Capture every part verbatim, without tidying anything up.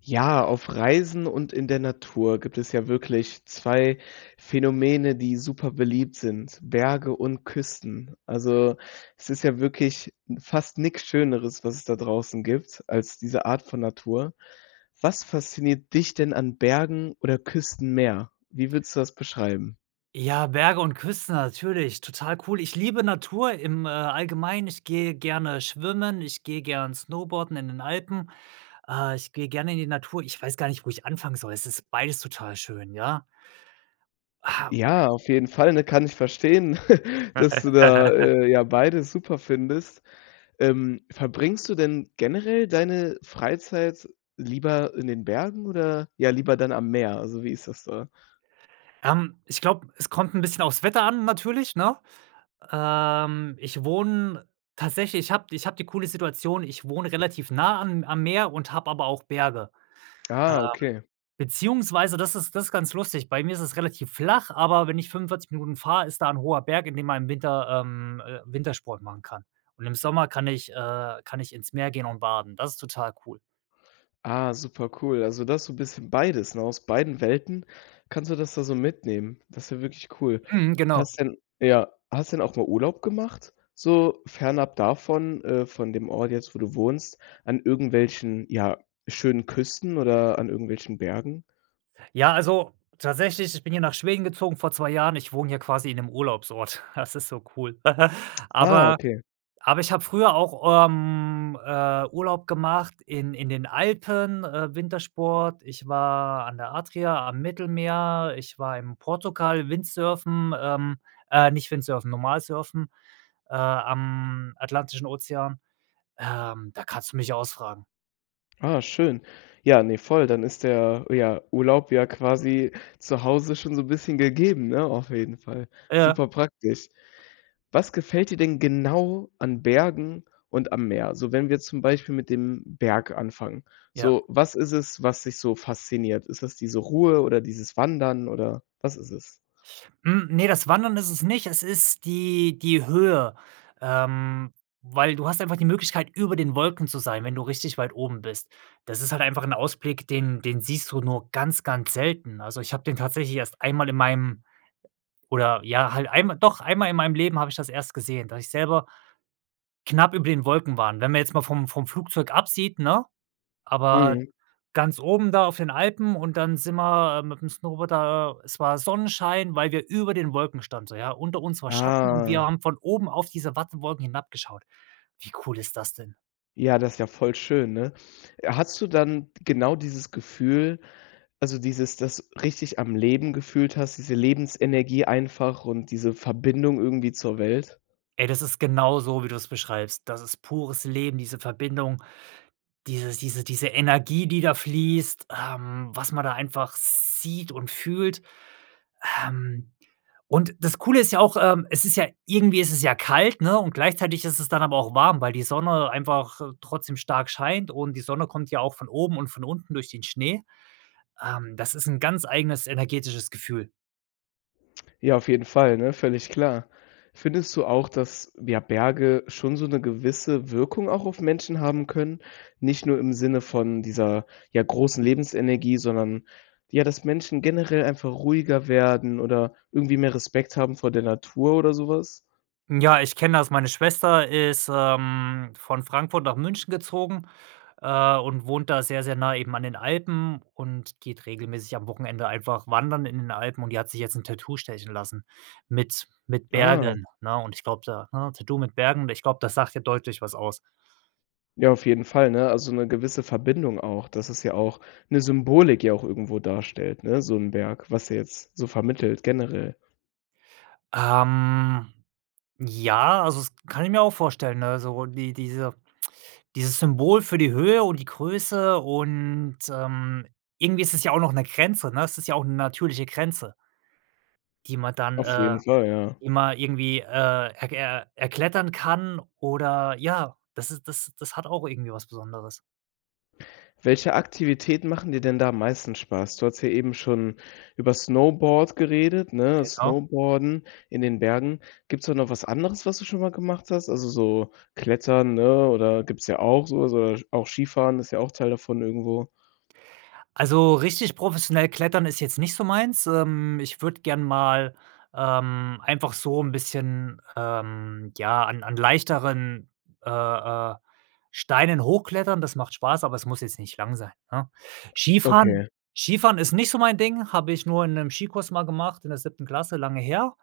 Ja, auf Reisen und in der Natur gibt es ja wirklich zwei Phänomene, die super beliebt sind: Berge und Küsten. Also, es ist ja wirklich fast nix schöneres, was es da draußen gibt als diese Art von Natur. Was fasziniert dich denn an Bergen oder Küsten mehr? Wie würdest du das beschreiben? Ja, Berge und Küste natürlich, total cool. Ich liebe Natur im, äh, Allgemeinen. Ich gehe gerne schwimmen, ich gehe gern Snowboarden in den Alpen. Äh, ich gehe gerne in die Natur. Ich weiß gar nicht, wo ich anfangen soll, es ist beides total schön, ja? Ha Ja, auf jeden Fall, ne? Kann ich verstehen, dass du da, äh, ja beides super findest. Ähm, verbringst du denn generell deine Freizeit lieber in den Bergen oder, ja, lieber dann am Meer? Also, wie ist das da? Ähm, ich glaube, es kommt 'n bisschen aufs Wetter an, natürlich, ne? Ähm, ich wohne tatsächlich ich habe ich habe die coole Situation, ich wohne relativ nah am am Meer und habe aber auch Berge. Ähm, Ah, okay. beziehungsweise das ist das ist ganz lustig. Bei mir ist es relativ flach, aber wenn ich 45 Minuten fahr, ist da 'n hoher Berg, in dem man im Winter, ähm, äh, Wintersport machen kann. Und im Sommer kann ich äh, kann ich ins Meer gehen und baden. Das ist total cool. Ah, super cool. Also du hast so 'n bisschen beides, ne? Aus beiden Welten kannst du das da so mitnehmen. Das ist ja wirklich cool. Mhm, genau. Hast denn ja, hast denn auch mal Urlaub gemacht, so fernab davon äh, von dem Ort jetzt, wo du wohnst, an irgendwelchen ja, schönen Küsten oder an irgendwelchen Bergen? Ja, also, tatsächlich, ich bin hier nach Schweden gezogen vor zwei Jahren. Ich wohne hier quasi in 'nem Urlaubsort. Das ist so cool. Ah, Aber okay. aber ich habe früher auch, ähm, äh, Urlaub gemacht in in den Alpen, äh, Wintersport. Ich war an der Adria am Mittelmeer. Ich war im Portugal, Windsurfen, ähm, äh, nicht Windsurfen, normal surfen, äh, am Atlantischen Ozean. Ähm, da kannst du mich ausfragen. Ah, schön. Ja, ne, voll. Dann ist der, ja, Urlaub ja quasi zu Hause schon so bisschen gegeben, ne, auf jeden Fall. Ja. Superpraktisch. Was gefällt dir denn genau an Bergen und am Meer? Also, wenn wir zum Beispiel mit dem Berg anfangen. Ja. So, was ist es, was dich so fasziniert? Ist das diese Ruhe oder dieses Wandern oder was ist es? Hm, ne, das Wandern ist es nicht. Es ist die die Höhe, ähm, weil du hast einfach die Möglichkeit über den Wolken zu sein, wenn du richtig weit oben bist. Das ist halt einfach 'n Ausblick, den den siehst du nur ganz, ganz selten. Also, ich habe den tatsächlich erst einmal in meinem oder, ja, halt einmal doch einmal in meinem Leben habe ich das erst gesehen, dass ich selber knapp über den Wolken waren. Wenn man jetzt mal vom vom Flugzeug absieht, ne, aber Mhm. ganz oben da auf den Alpen und dann sind wir mit 'nem Snowboard da es war Sonnenschein, weil wir über den Wolken standen, so, ja. Unter uns war Schatten und wir Ah. haben von oben auf diese Wattenwolken hinabgeschaut. Wie cool ist das denn? Ja, das ist ja voll schön, ne? Äh, hattest du dann d genau dieses Gefühl, also, dieses das richtig am Leben gefühlt hast, diese Lebensenergie einfach und diese Verbindung irgendwie zur Welt? Ey, das ist genau so, wie du es beschreibst. Das ist pures Leben, diese Verbindung, dieses diese diese Energie, die da fließt, ähm, was man da einfach sieht und fühlt. Ähm, und das Coole ist ja auch, ähm, es ist ja irgendwie ist es ja kalt, ne, und gleichzeitig ist es dann aber auch warm, weil die Sonne einfach trotzdem stark scheint und die Sonne kommt ja auch von oben und von unten durch den Schnee. Ähm, das ist 'n ganz eigenes energetisches Gefühl. Ja, auf jeden Fall, ne, völlig klar. Findest du auch, dass, ja, Berge schon so 'ne gewisse Wirkung auch auf Menschen haben können, nicht nur im Sinne von dieser, ja, großen Lebensenergie, sondern, ja dass Menschen generell einfach ruhiger werden oder irgendwie mehr Respekt haben vor der Natur oder so was? Ja, ich kenne das, meine Schwester ist, ähm, von Frankfurt nach München gezogen, äh, und wohnt da sehr sehr nah eben an den Alpen und geht regelmäßig am Wochenende einfach wandern in den Alpen und die hat sich jetzt 'n Tattoo stechen lassen mit mit Ah. Bergen, ne und ich glaube da, hä Tattoo mit Bergen und ich glaube, das sagt ja deutlich was aus. Ja, auf jeden Fall, ne, also so 'ne gewisse Verbindung auch. Dass es ja auch 'ne Symbolik ja auch irgendwo darstellt, ne, so 'n Berg, was er jetzt so vermittelt generell. Ähm, ja, also, das kann ich mir auch vorstellen. Also, die diese dieses Symbol für die Höhe und die Größe und, ähm irgendwie ist es ja auch noch ne Grenze, ne? Es ist ja auch 'ne natürliche Grenze die man dann, Auf äh, jeden Fall, ja. immer irgendwie, äh, erk äh, erklettern kann oder, ja das ist das das hat auch irgendwie was Besonderes. Welche Aktivitäten machen dir denn da am meisten Spaß? Du hattest hier eben schon über Snowboard geredet, ne Genau. snowboarden in den Bergen. Gibt's da noch was anderes, was du schon mal gemacht hast? Also, so Klettern, ne, oder gibt's ja auch so oder so auch Skifahren ist ja auch Teil davon irgendwo. Also, richtig professionell klettern ist jetzt nicht so meins. Ähm, ich würde gern mal, ähm, einfach so 'n bisschen, ähm, ja, an an leichteren, äh, äh, Steinen hochklettern. Das macht Spaß, aber es muss jetzt nicht lang sein, ne? Skifahren Okay. Skifahren ist nicht so mein Ding, habe ich nur in 'nem Skikurs mal gemacht in der siebten Klasse, lange her.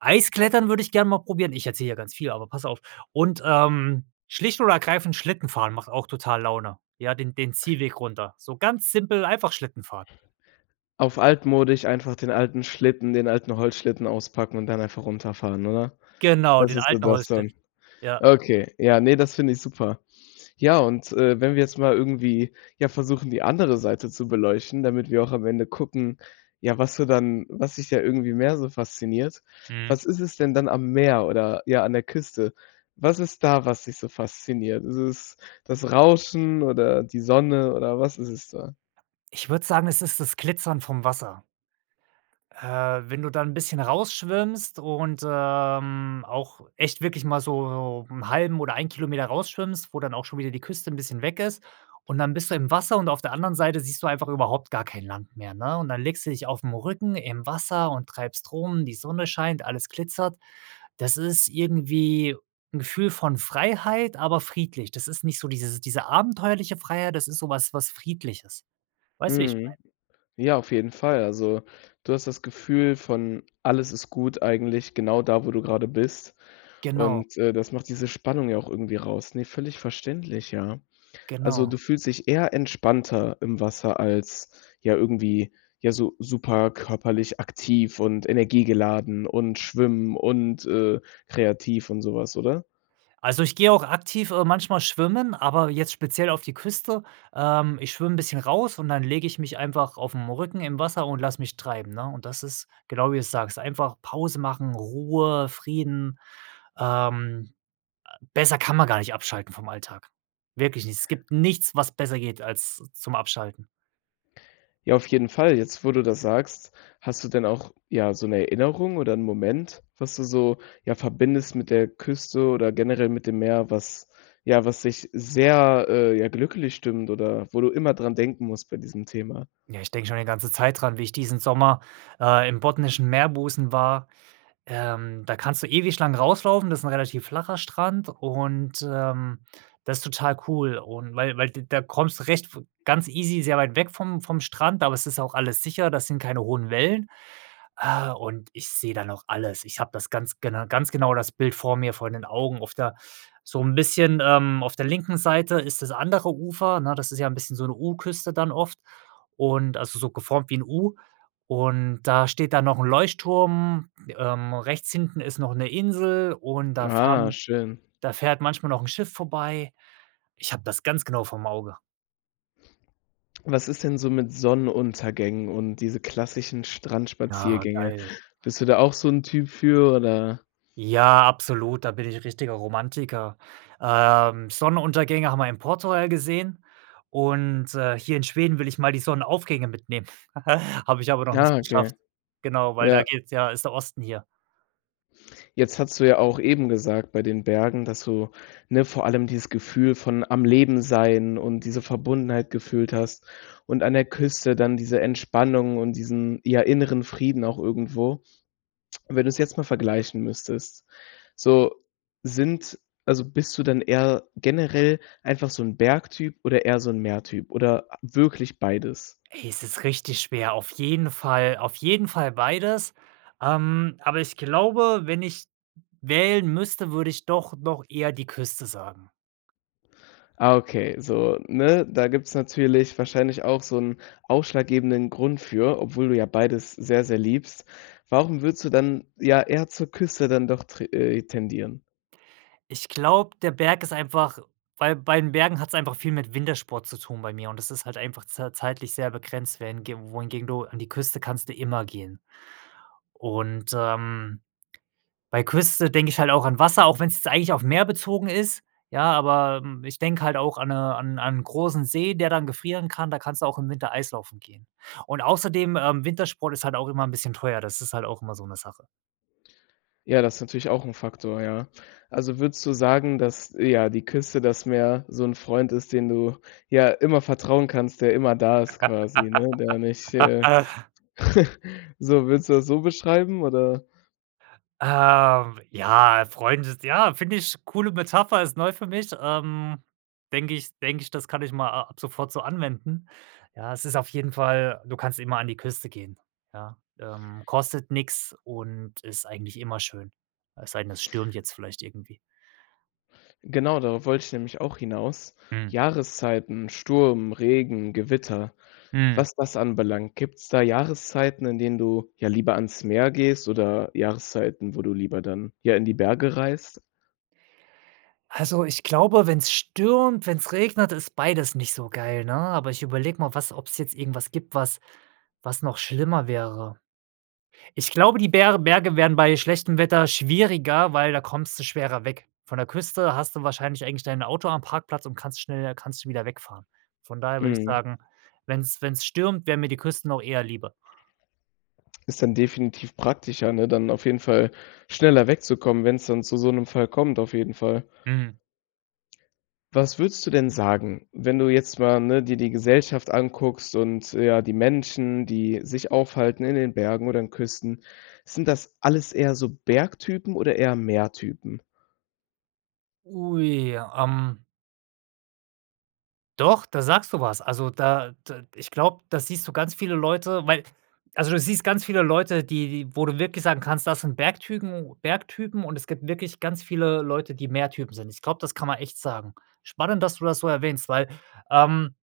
Eis-Klettern würde ich gerne mal probieren ich erzähle hier ganz viel, aber pass auf. Und, ähm, schlicht und ergreifend Schlittenfahren macht auch total Laune, ja, den den Ziehweg runter. So ganz simpel, einfach Schlittenfahren. Auf altmodisch, einfach den alten Schlitten den alten Holzschlitten auspacken und dann einfach runterfahren, oder? Genau, Das den ist so alten das Holzschlitt dann. ja. Okay, ja, ne, das finde ich super. Ja und, äh, wenn wir jetzt mal irgendwie, ja, versuchen, die andere Seite zu beleuchten, damit wir auch am Ende gucken, ja, was du dann was dich da irgendwie mehr so fasziniert. Mhm. Was ist es denn dann am Meer oder ja, an der Küste? Was ist da, was dich so fasziniert? Ist es das Rauschen oder die Sonne oder was ist es da? Ich würde sagen, es ist das Glitzern vom Wasser. Äh, wenn du da 'n bisschen rausschwimmst und, ähm, auch echt wirklich mal so so 'n halben oder einen Kilometer rausschwimmst, wo dann auch schon wieder die Küste 'n bisschen weg ist. Und dann bist du im Wasser und auf der anderen Seite siehst du einfach überhaupt gar kein Land mehr, ne? Und dann legst du dich aufm Rücken im Wasser und treibst rum, die Sonne scheint, alles glitzert. Das ist irgendwie 'n Gefühl von Freiheit, aber friedlich. Das ist nicht so dieses diese abenteuerliche Freiheit, das ist so was was friedliches. Weißt du wie ich meine? Mhm. Ja, auf jeden Fall. Also, du hast das Gefühl von: Alles ist gut eigentlich, genau da, wo du grade bist Genau. und, äh, das macht diese Spannung ja auch irgendwie raus, ne? Völlig verständlich, ja. Also, Genau. du fühlst dich eher entspannter im Wasser als, ja, irgendwie, ja, so super körperlich aktiv und energiegeladen und schwimmen und, äh, kreativ und so was, oder? Also, ich gehe auch aktiv, äh, manchmal schwimmen, aber jetzt speziell auf die Küste, ähm ich schwimme 'n bisschen raus und dann lege ich mich einfach aufm Rücken im Wasser und lasse mich treiben, ne, und das ist genau wie du's sagst, einfach Pause machen, Ruhe, Frieden. Ähm, äh, besser kann man gar nicht abschalten vom Alltag. Wirklich nicht. Es gibt nichts, was besser geht als zum Abschalten. Ja, auf jeden Fall. Jetzt, wo du das sagst, hast du denn auch, ja, so 'ne Erinnerung oder 'n Moment, was du so, ja, verbindest mit der Küste oder generell mit dem Meer, was ja, was sich sehr, äh, ja glücklich stimmt oder wo du immer dran denken musst bei diesem Thema? Ja, ich denke schon eine ganze Zeit dran, wie ich diesen Sommer, äh, im botnischen Meerbusen war. Ähm, da kannst du ewig lang rauslaufen, das ist 'n relativ flacher Strand und, ähm, das ist total cool und weil weil d da kommst du recht ganz easy sehr weit weg vom vom Strand, aber es ist ja auch alles sicher, da sind keine hohen Wellen. Äh, und ich sehe da noch alles. Ich habe das ganz gena ganz genau das Bild vor mir, vor den Augen. Auf der so 'n bisschen, ähm, auf der linken Seite ist das andere Ufer, 'ne? Das ist ja 'n bisschen so 'ne U-Küste dann oft und also so geformt wie 'n U und da steht da noch 'n Leuchtturm, ähm, rechts hinten ist noch 'ne Insel und da Ah, fahren schön. da fährt manchmal noch 'n Schiff vorbei. Ich habe das ganz genau vorm Auge. Was ist denn so mit Sonnenuntergängen und diese klassischen Ah, Strandspaziergänge? geil. Bist du da auch so 'n Typ für oder? Ja, absolut, da bin ich richtiger Romantiker. Ähm, Sonnenuntergänge haben wir in Portugal gesehen und, äh, hier in Schweden will ich mal die Sonnenaufgänge mitnehmen. Habe ich aber noch Ah, nicht okay. geschafft. Genau, weil da Ja. geht's ja ist der Osten hier. Jetzt hattest du ja auch eben gesagt bei den Bergen, dass du, ne, vor allem „dieses Gefühl von am Leben Sein und diese Verbundenheit gefühlt hast und an der Küste dann diese Entspannung und diesen, ja, inneren Frieden auch irgendwo“. Wenn du es jetzt mal vergleichen müsstest, so sind also, bist du dann eher generell einfach so 'n Berg-Typ oder eher so 'n Meer-Typ oder wirklich beides? Ey, es ist richtig schwer, auf jeden Fall, auf jeden Fall beides, ähm, aber ich glaube, wenn ich wählen müsste, würde ich doch noch eher die Küste sagen. Ah, okay, so, ne, da gibt es natürlich wahrscheinlich auch so 'n ausschlaggebenden Grund für, obwohl du ja beides sehr, sehr liebst. Warum würdest du dann, ja, eher zur Küste dann doch tr äh, tendieren? Ich glaube, der Berg ist einfach weil bei den Bergen hat es einfach viel mit Wintersport zu tun bei mir und das ist halt einfach z zeitlich sehr begrenzt, während g wohingegen du an die Küste kannst du immer gehen. Und, ähm, bei Küste denke ich halt auch an Wasser, auch wenn es jetzt eigentlich auf Meer bezogen ist, ja, aber, hm, ich denke halt auch an ne an n' an n' großen See, der dann gefrieren kann, da kannst du auch im Winter Eislaufen gehen. Und außerdem, ähm, Wintersport ist halt auch immer 'n bisschen teuer, das ist halt auch immer so 'ne Sache. Ja, das ist natürlich auch 'n Faktor, ja. Also, würdest du sagen, dass, ja, die Küste, das Meer so 'n Freund ist, den du ja immer vertrauen kannst, der immer da ist quasi, ne, der nicht, äh, so würdest du das so beschreiben, oder? Ähm, ja, äh, Freunde ja, finde ich coole Metapher ist neu für mich. Ähm, denke ich denke ich, das kann ich mal a ab sofort so anwenden. Ja, es ist auf jeden Fall du kannst immer an die Küste gehen, ja? Ähm, kostet nix und ist eigentlich immer schön. Es sei denn, es stürmt jetzt vielleicht irgendwie. Genau, darauf wollte ich nämlich auch hinaus. Hm. Jahreszeiten, Sturm, Regen, Gewitter, Mhm. was das anbelangt. Gibt's da Jahreszeiten, in denen du, ja, lieber ans Meer gehst oder Jahreszeiten, wo du lieber dann, ja, in die Berge reist? Also, ich glaube, wenn's stürmt, wenn's regnet, ist beides nicht so geil, ne? Aber ich überlege mal was ob's jetzt irgendwas gibt, was was noch schlimmer wäre. Ich glaube, die Ber Berge wären bei schlechtem Wetter schwieriger, weil da kommst du schwerer weg. Von der Küste hast du wahrscheinlich eigentlich dein Auto am Parkplatz und kannst schneller kannst du wieder wegfahren. Von daher würde ich Mhm. sagen, wenn's wenn's stürmt, wäre mir die Kürste noch eher lieber. Ist dann definitiv praktischer, ne? Dann auf jeden Fall schneller wegzukommen, wenn's dann zu so 'nem Fall kommt auf jeden Fall. Mhm. Was würdest du denn sagen, wenn du jetzt mal, ne, dir die Gesellschaft anguckst und ja, die Menschen, die sich aufhalten in den Bergen oder in Küsten, sind das alles eher so Bergtypen oder eher Meertypen? Ui, ähm. Doch, da sagst du was. Also, da d ich glaube, da siehst du ganz viele Leute, weil also, du siehst ganz viele Leute, die die wo du wirklich sagen kannst, das sind Bergtypen, u Bergtypen und es gibt wirklich ganz viele Leute, die Meertypen sind. Ich glaube, das kann man echt sagen. Spannend, dass du das so erwähnst, weil, ähm,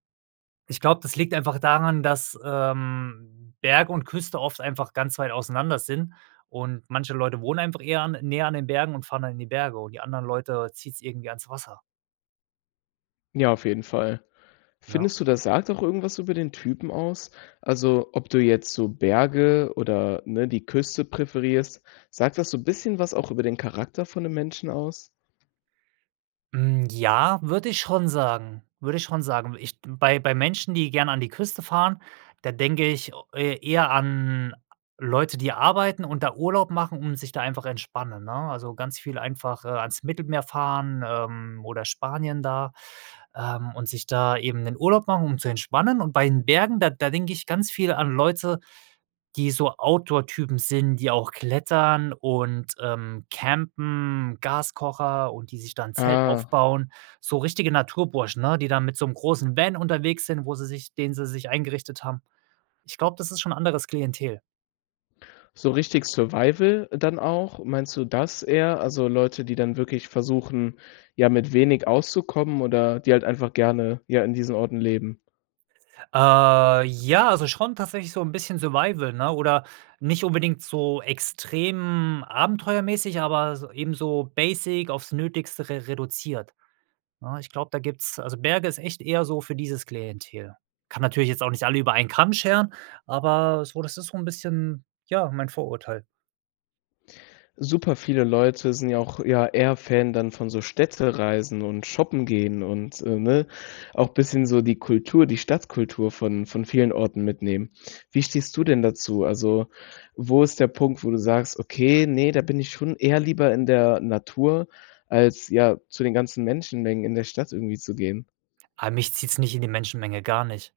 ich glaube, das liegt einfach daran, dass, ähm, Berg und Küste oft einfach ganz weit auseinander sind und manche Leute wohnen einfach eher an näher an den Bergen und fahren dann in die Berge und die anderen Leute zieht's irgendwie ans Wasser. Ja, auf jeden Fall. Ja. Findest du, das sagt auch irgendwas über den Typen aus? Also, ob du jetzt so Berge oder ne, die Küste präferierst, sagt das so 'n bisschen was auch über den Charakter von 'nem Menschen aus? Hm, ja, würde ich schon sagen, würde ich schon sagen. Ich bei bei Menschen, die gern an die Küste fahren, da denke ich o e eher an Leute, die arbeiten und da Urlaub machen, um sich da einfach entspannen, ne? Also, ganz viel einfach ans Mittelmeer fahren, ähm, oder Spanien da, ähm, und sich da eben 'nen Urlaub machen, um zu entspannen. Und bei den Bergen, da da denke ich ganz viel an Leute, die so Outdoor-Typen sind, die auch klettern und, ähm, Campen, Gaskocher und die sich da 'n Zelt Ah. aufbauen, so richtige Naturburschen, ne? Die da mit so 'nem großen Van unterwegs sind, wo sie sich den sie sich eingerichtet haben. Ich glaube, das ist schon 'n anderes Klientel. So richtig Survival dann auch? Meinst du das eher? Also Leute, die dann wirklich versuchen, ja mit wenig auszukommen oder die halt einfach gerne ja in diesen Orten leben? Äh, ja also schon tatsächlich so 'n bisschen Survival, ne? Oder nicht unbedingt so extrem abenteuermäßig aber s ebenso basic aufs Nötigste re reduziert, ne? Ich glaube da gibt's also Berge ist echt eher so für dieses Klientel. Kann natürlich jetzt auch nicht alle über einen Kamm scheren, aber so das ist so 'n bisschen, ja, mein Vorurteil. Super viele Leute sind ja auch ja eher eher Fan dann von so Städtereisen und shoppen gehen und, äh, ne? Auch bisschen so die Kultur, die Stadtkultur von von vielen Orten mitnehmen. Wie stehst du denn dazu? Also, wo ist der Punkt, wo du sagst, okay, ne, da bin ich schon eher lieber in der Natur als, ja, zu den ganzen Menschenmengen in der Stadt irgendwie zu gehen? Ah, mich zieht's nicht in die Menschenmenge, gar nicht,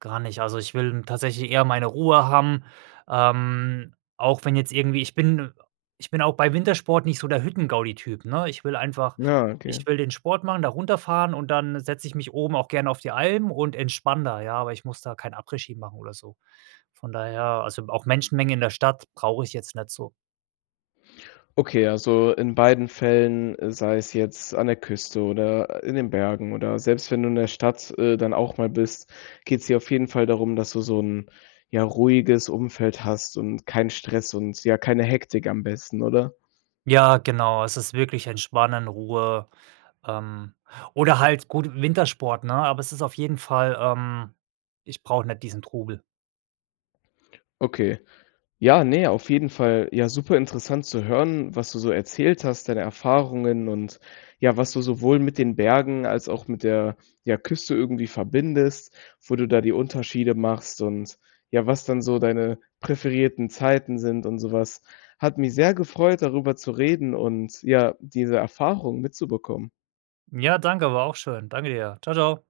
gar nicht. Also, ich will tatsächlich eher meine Ruhe haben, ähm, auch wenn jetzt irgendwie ich bin ich bin auch bei Wintersport nicht so der Hüttengaudi-Typ, ne? Ich will einfach Ja, ich okay. will den Sport machen da runterfahren und dann setze ich mich oben auch gerne auf die Alm und entspanne da, ja, aber ich muss da kein Après-Ski machen oder so. Von daher, also auch Menschenmengen in der Stadt brauche ich jetzt nicht so. Okay, also in beiden Fällen, sei es jetzt an der Küste oder in den Bergen oder selbst wenn du in der Stadt, äh, dann auch mal bist, geht's dir auf jeden Fall darum, dass du so 'n ja ruhiges Umfeld hast und keinen Stress und, ja, keine Hektik am besten, oder? Ja genau. Es ist wirklich Entspannen, Ruhe, ähm, oder halt gut Wintersport, ne? Aber es ist auf jeden Fall ähm, ich brauche nicht diesen Trubel. Okay. Ja, ne, auf jeden Fall, ja, superinteressant zu hören, was du so erzählt hast, deine Erfahrungen und ja, was du sowohl mit den Bergen als auch mit der, ja, Küste irgendwie verbindest, wo du da die Unterschiede machst und ja, was dann so deine präferierten Zeiten sind und so was. Hat mich sehr gefreut, darüber zu reden und ja, diese Erfahrung mitzubekommen. Ja danke, war auch schön. Danke dir. Tschau, tschau.